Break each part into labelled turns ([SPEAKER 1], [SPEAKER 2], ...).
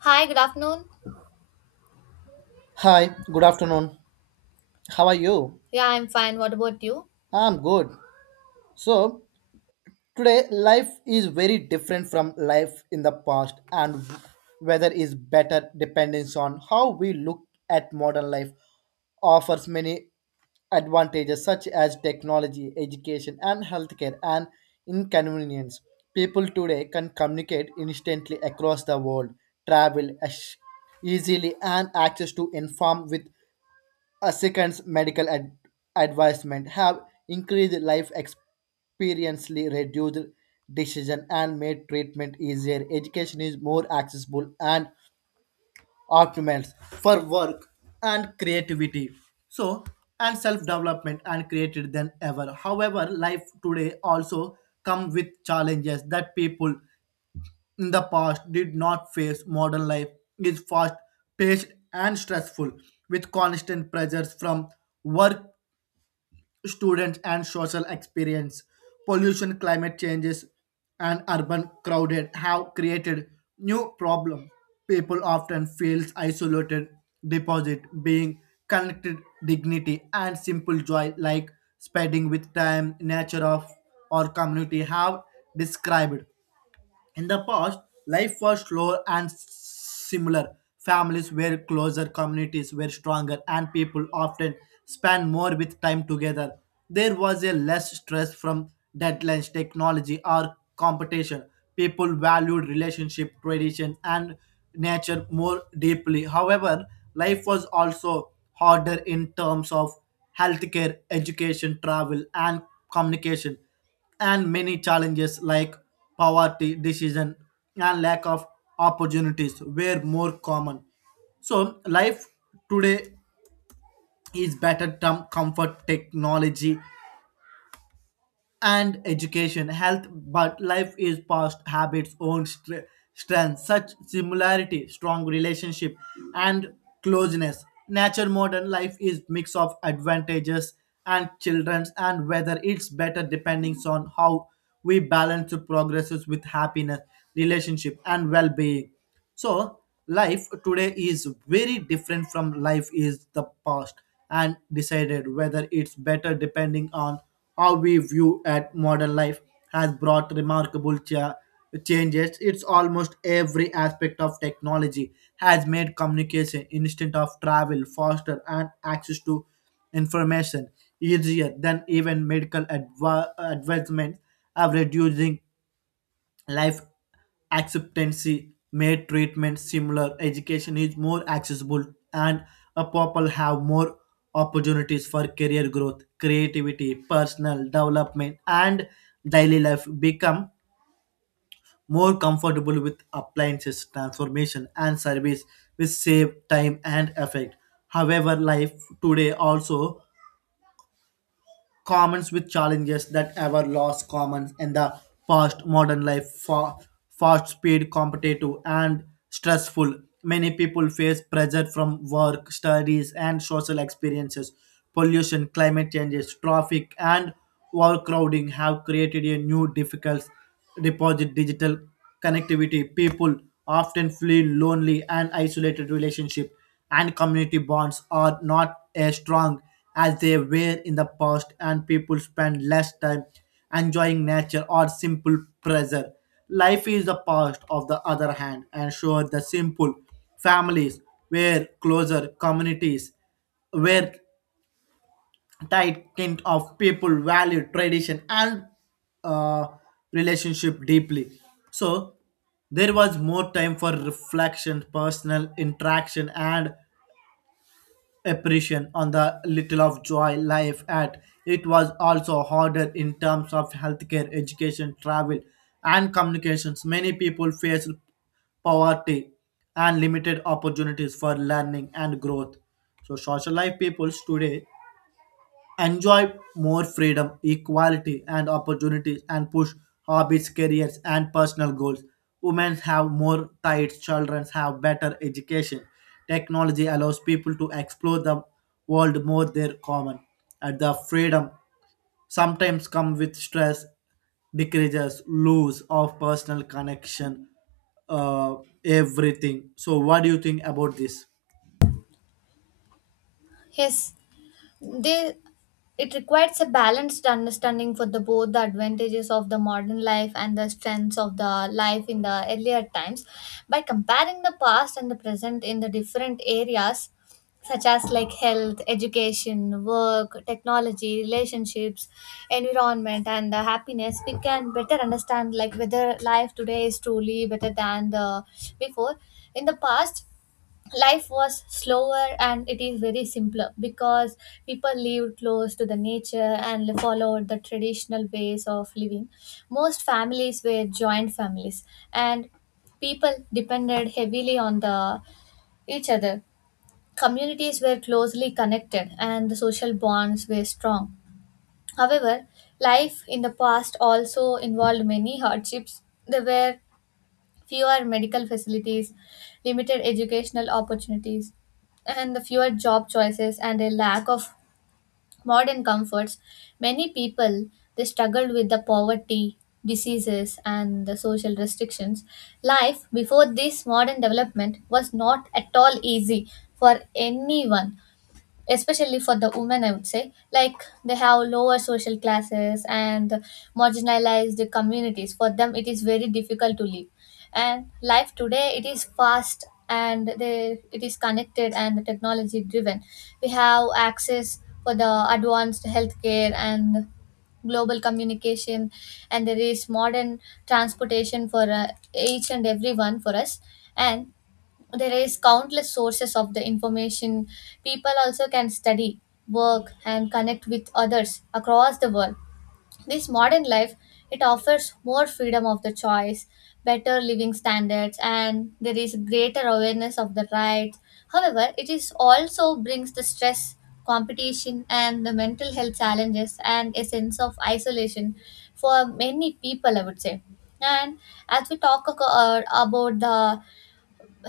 [SPEAKER 1] Hi, good afternoon.
[SPEAKER 2] Hi, good afternoon. How are you?
[SPEAKER 1] Yeah, I'm fine. What about you?
[SPEAKER 2] I'm good. So, today life is very different from life in the past and whether is better depends on how we look at modern life offers many advantages such as technology, education and healthcare and inconvenience. People today can communicate instantly across the world, travel ash- easily and access to inform with a second's advisement have increased life experiently reduced decision and made treatment easier. Education is more accessible and optimized for work and creativity. So and self-development and created than ever. However, life today also come with challenges that people in the past did not face. Modern life is fast paced and stressful with constant pressures from work students and social experience. Pollution, climate changes, and urban crowded have created new problems. People often feel isolated, deposit being connected dignity and simple joy like spending with time, nature of or community have described. In the past, life was slower and similar. Families were closer, communities were stronger, and people often spent more with time together. There was a less stress from deadlines, technology, or competition. People valued relationship, tradition, and nature more deeply. However, life was also harder in terms of healthcare, education, travel, and communication and many challenges like poverty, decision, and lack of opportunities were more common. So, life today is better term comfort technology and education, health, but life is past habits, strength, such similarity, strong relationship, and closeness. Nature modern life is mix of advantages and children's, and whether it's better depending on how we balance the progresses with happiness, relationship, and well-being so life today is very different from life is the past and decided whether it's better depending on how we view at modern life has brought changes it's almost every aspect of technology has made communication instant of travel faster and access to information easier than even advancements have reducing life acceptancy made treatment similar education is more accessible and a people have more opportunities for career growth creativity personal development and daily life become more comfortable with appliances transformation and service which save time and effort however life today also commons with challenges that ever lost commons in the past fast speed competitive and stressful many people face pressure from work studies and social experiences pollution climate changes traffic and overcrowding have created a new difficult deposit digital connectivity, people often feel lonely and isolated relationship and community bonds are not as strong as they were in the past and people spend less time enjoying nature or simple pleasure. Life is the past of the other hand and sure the simple families were closer communities were that kind of people value tradition and uh, relationship deeply. So there was more time for reflection, personal interaction, and appreciation on the little of joy life at. It was also harder in terms of healthcare, education, travel, and communications. Many people faced poverty and limited opportunities for learning and growth. So social life peoples today enjoy more freedom, equality, and opportunities and push hobbies, careers, and personal goals. Women have more rights, children have better education. Technology allows people to explore the world more their common. And the freedom sometimes come with stress, decreases, lose of personal connection, uh, everything. So what do you think about this?
[SPEAKER 1] Yes, they, it requires a balanced understanding for the both the advantages of the modern life and the strengths of the life in the earlier times. By comparing the past and the present in the different areas, such as like health, education, work, technology, relationships, environment, and the happiness, we can better understand like whether life today is truly better than the before. In the past, life was slower and it is very simpler because people lived close to the nature and followed the traditional ways of living. Most families were joint families, and people depended heavily on the each other. Communities were closely connected and the social bonds were strong. However, life in the past also involved many hardships. There were fewer medical facilities, limited educational opportunities, and the fewer job choices and a lack of modern comforts. Many people they struggled with the poverty, diseases, and the social restrictions. Life before this modern development was not at all easy for anyone, especially for the women, I would say. Like they have lower social classes, and marginalized communities, for them it is very difficult to live. And life today it is fast and it is connected and technology driven. We have access for the advanced healthcare and global communication, and there is modern transportation for each and everyone for us. And there is countless sources of the information. People also can study, work and connect with others across the world. This modern life, it offers more freedom of the choice, better living standards, and there is greater awareness of the rights. However, it is also brings the stress, competition and the mental health challenges and a sense of isolation for many people, I would say. And as we talk about the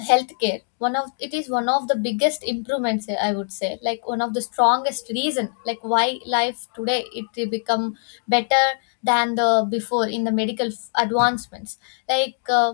[SPEAKER 1] healthcare, one of it is one of the biggest improvements, I would say, like one of the strongest reason like why life today it will become better than the before. In the medical advancements, like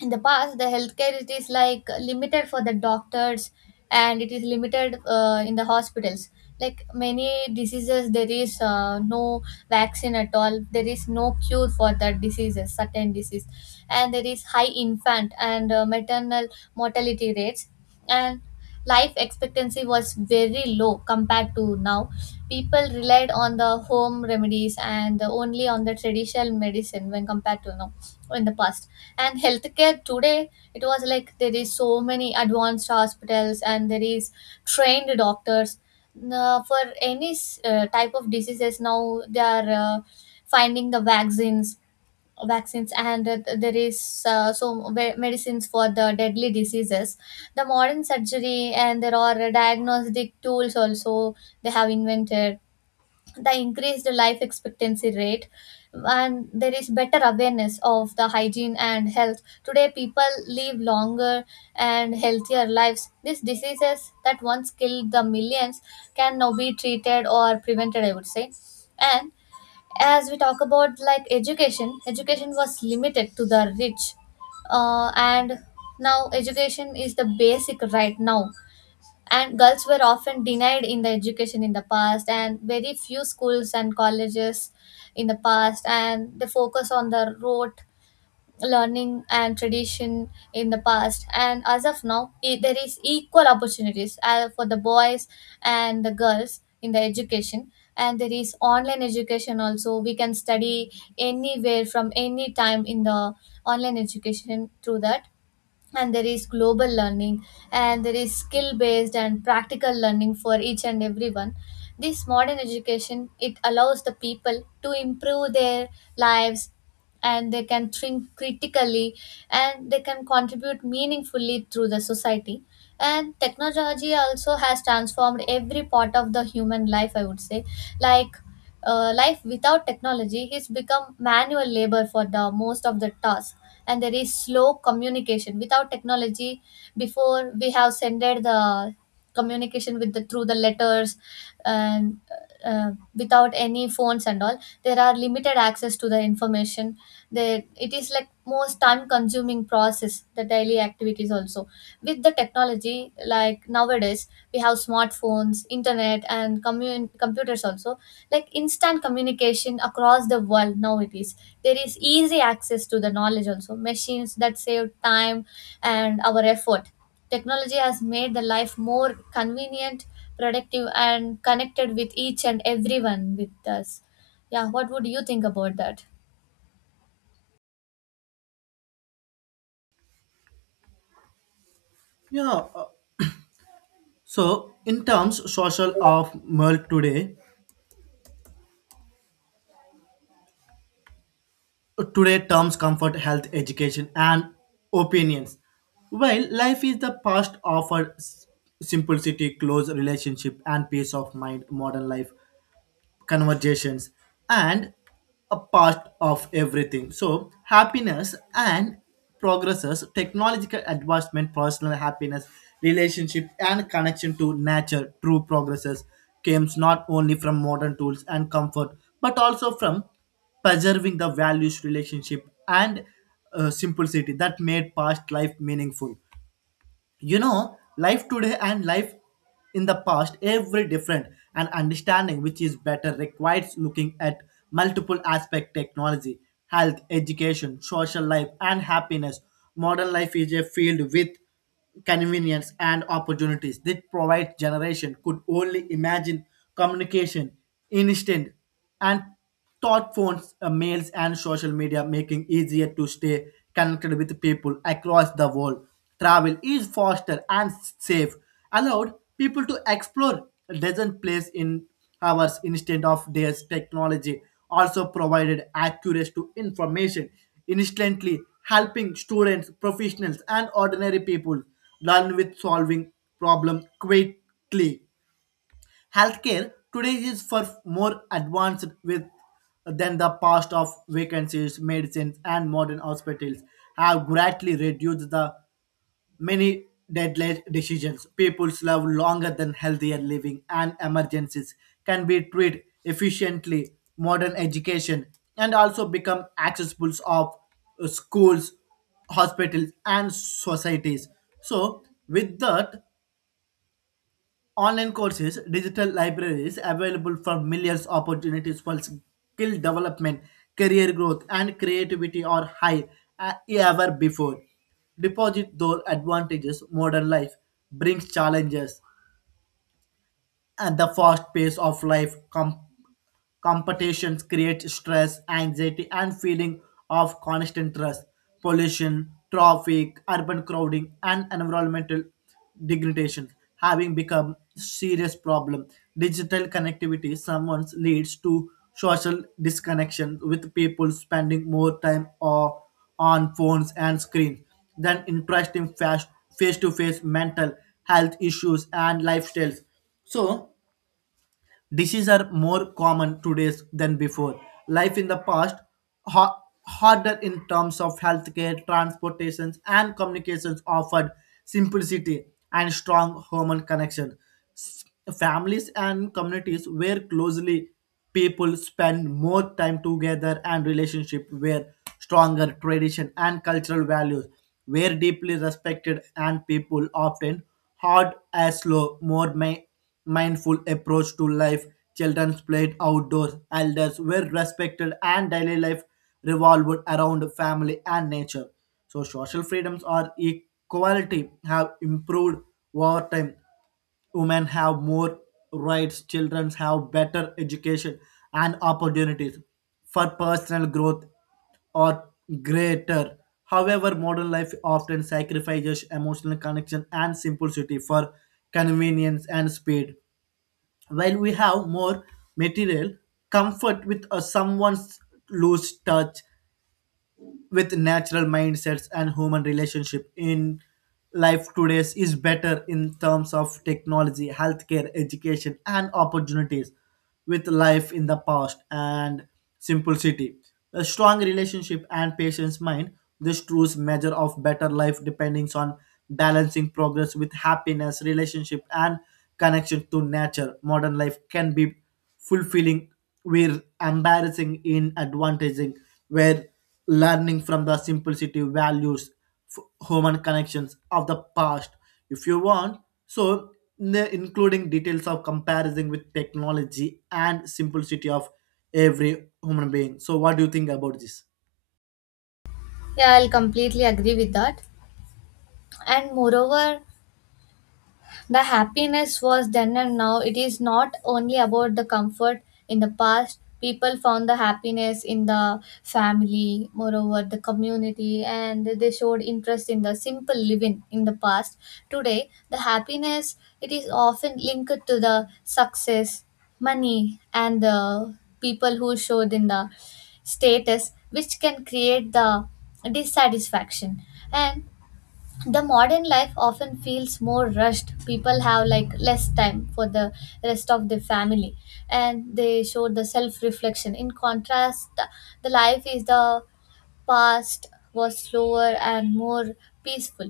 [SPEAKER 1] in the past, the healthcare it is like limited for the doctors, and it is limited in the hospitals. Like many diseases, there is no vaccine at all, there is no cure for that diseases, certain disease. And there is high infant and maternal mortality rates. And life expectancy was very low compared to now. People relied on the home remedies and only on the traditional medicine when compared to now in the past. And healthcare today, it was like there is so many advanced hospitals and there is trained doctors. Now, for any type of diseases, now they are finding the vaccines and there is medicines for the deadly diseases. The modern surgery and there are diagnostic tools also they have invented. The increased life expectancy rate, and there is better awareness of the hygiene and health. Today people live longer and healthier lives. These diseases that once killed the millions can now be treated or prevented, I would say. And as we talk about like education, education was limited to the rich, and now education is the basic right now. And girls were often denied in the education in the past, and very few schools and colleges in the past, and they focus on the rote learning and tradition in the past. And as of now, there is equal opportunities for the boys and the girls in the education. And there is online education also, we can study anywhere from any time in the online education through that. And there is global learning, and there is skill based and practical learning for each and everyone. This modern education it allows the people to improve their lives, and they can think critically, and they can contribute meaningfully through the society. And technology also has transformed every part of the human life, I would say. Like life without technology has become manual labor for the most of the tasks, and there is slow communication without technology. Before, we have sent the communication with the through the letters, and without any phones and all. There are limited access to the information. That it is like most time consuming process, the daily activities also. With the technology, like nowadays we have smartphones, internet, and computers also. Like instant communication across the world now, it is there is easy access to the knowledge also, machines that save time and our effort. Technology has made the life more convenient, productive, and connected with each and everyone with us. Yeah, what would you think about that?
[SPEAKER 2] Yeah. So in terms social of world today, today, terms comfort, health, education, and opinions. While life is the past offered simplicity, close relationship, and peace of mind, modern life conversations and a part of everything so happiness and progresses technological advancement personal happiness relationship and connection to nature true progresses comes not only from modern tools and comfort but also from preserving the values relationship and simplicity that made past life meaningful you know life today and life in the past every different and understanding which is better requires looking at multiple aspect technology health education social life and happiness modern life is a field with convenience and opportunities that provide generation could only imagine communication instant and smartphones, mails, and social media making easier to stay connected with people across the world. Travel is faster and safe, allowed people to explore dozen places in hours instead of days. Technology also provided access to information instantly, helping students, professionals, and ordinary people learn with solving problem quickly. Healthcare today is for more advanced with than the past of vacancies, medicines, and modern hospitals have greatly reduced the many deadly decisions. People live longer than healthier living, and emergencies can be treated efficiently. Modern education and also become accessible of schools, hospitals, and societies. So, with that, online courses, digital libraries available for millions opportunities for skill development, career growth, and creativity are high ever before. Deposit those advantages modern life brings challenges and the fast pace of competitions create stress anxiety and feeling of constant stress pollution traffic urban crowding and environmental degradation having become serious problem digital connectivity sometimes leads to social disconnection with people spending more time or on phones and screens than interesting face to face mental health issues and lifestyles so, dishes are more common today than before. Life in the past, harder in terms of healthcare, transportations, and communications offered simplicity and strong human connection. S- Families and communities where closely people spend more time together and relationship were stronger tradition and cultural values were deeply respected and people often hard as slow, mindful approach to life. Children played outdoors, elders were respected, and daily life revolved around family and nature. So social freedoms or equality have improved over time women have more rights, children have better education and opportunities for personal growth or greater. However, modern life often sacrifices emotional connection and simplicity for convenience and speed. While we have more material comfort with someone's loose touch with natural mindsets and human relationship in life today is better in terms of technology healthcare education and opportunities with life in the past and simplicity a strong relationship and patience mind this truth measure of better life depends on balancing progress with happiness relationship and connection to nature. Modern life can be fulfilling, where embarrassing in advantaging, where learning from the simplicity values human connections of the past if you want so including details of comparison with technology and simplicity of every human being so what do you think about this
[SPEAKER 1] Yeah, I'll completely agree with that. And moreover, the happiness was then and now it is not only about the comfort. In the past, people found the happiness in the family, moreover the community, and they showed interest in the simple living in the past. Today, the happiness it is often linked to the success, money, and the people who showed in the status, which can create the dissatisfaction. And the modern life often feels more rushed. People have like less time for the rest of the family, and they show the self reflection. In contrast, the life is the past was slower and more peaceful.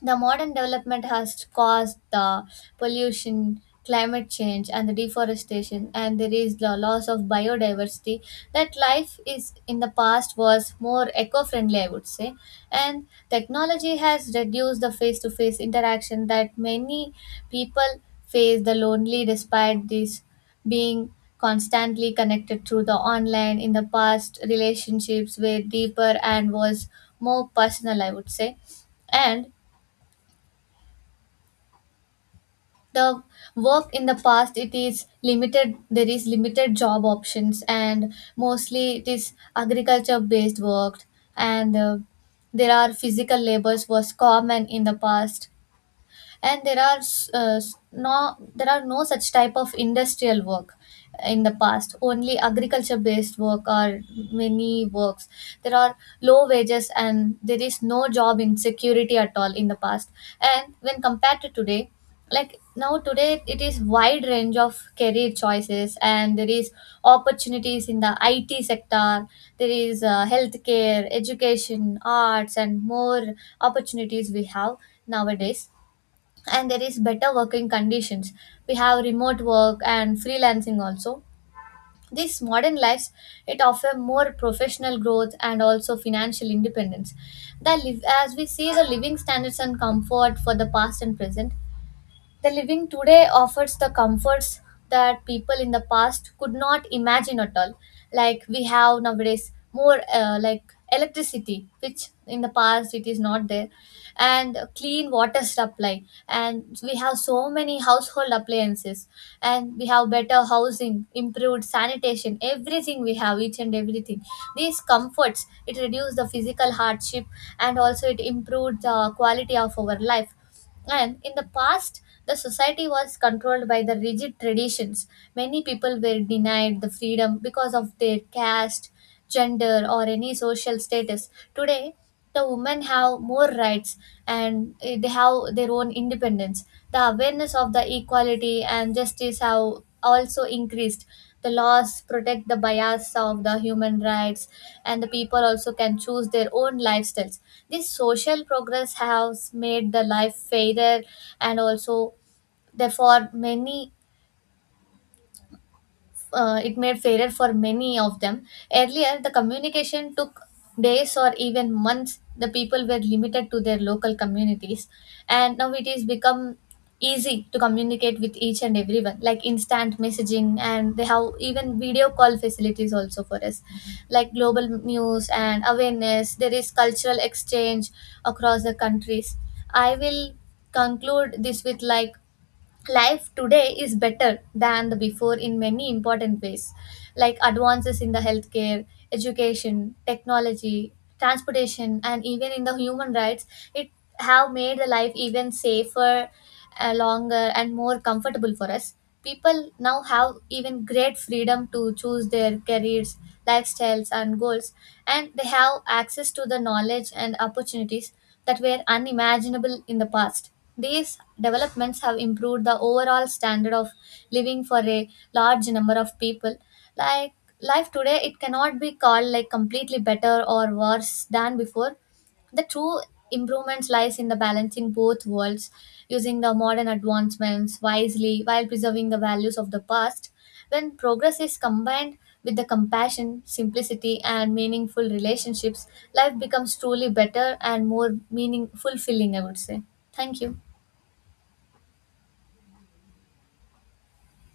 [SPEAKER 1] The modern development has caused the pollution, climate change, and the deforestation, and there is the loss of biodiversity. That life is in the past was more eco-friendly, I would say. And technology has reduced the face-to-face interaction, that many people face the lonely despite this being constantly connected through the online. In the past, relationships were deeper and was more personal, I would say. And the work in the past, it is limited. There is limited job options, and mostly it is agriculture based work. And there are physical labors was common in the past. And there are no, there are no such type of industrial work in the past. Only agriculture based work or many works. There are low wages, and there is no job insecurity at all in the past. And when compared to today, like now today it is wide range of career choices, and there is opportunities in the IT sector. There is healthcare, education, arts, and more opportunities we have nowadays. And there is better working conditions. We have remote work and freelancing also. These modern lives, it offer more professional growth and also financial independence. The live, as we see the living standards and comfort for the past and present, the living today offers the comforts that people in the past could not imagine at all. Like we have nowadays more like electricity, which in the past it is not there, and clean water supply. And we have so many household appliances, and we have better housing, improved sanitation, everything we have, each and everything. These comforts it reduced the physical hardship, and also it improved the quality of our life. And in the past, the society was controlled by the rigid traditions. Many people were denied the freedom because of their caste, gender, or any social status. Today, the women have more rights, and they have their own independence. The awareness of the equality and justice have also increased. The laws protect the bias of the human rights, and the people also can choose their own lifestyles. This social progress has made the life fairer, and also therefore many, it made fairer for many of them. Earlier, the communication took days or even months. The people were limited to their local communities, and now it is become easy to communicate with each and everyone, like instant messaging, and they have even video call facilities also for us. Like global news and awareness, there is cultural exchange across the countries. I will conclude this with like life today is better than the before in many important ways, like advances in the healthcare, education, technology, transportation, and even in the human rights. It have made the life even safer, longer, and more comfortable for us. People now have even great freedom to choose their careers, lifestyles and goals, and they have access to the knowledge and opportunities that were unimaginable in the past. These developments have improved the overall standard of living for a large number of people. Like, life today it cannot be called like completely better or worse than before. The true improvements lies in the balancing both worlds, using the modern advancements wisely while preserving the values of the past. When progress is combined with the compassion, simplicity, and meaningful relationships, life becomes truly better and more meaning fulfilling, I would say. Thank you.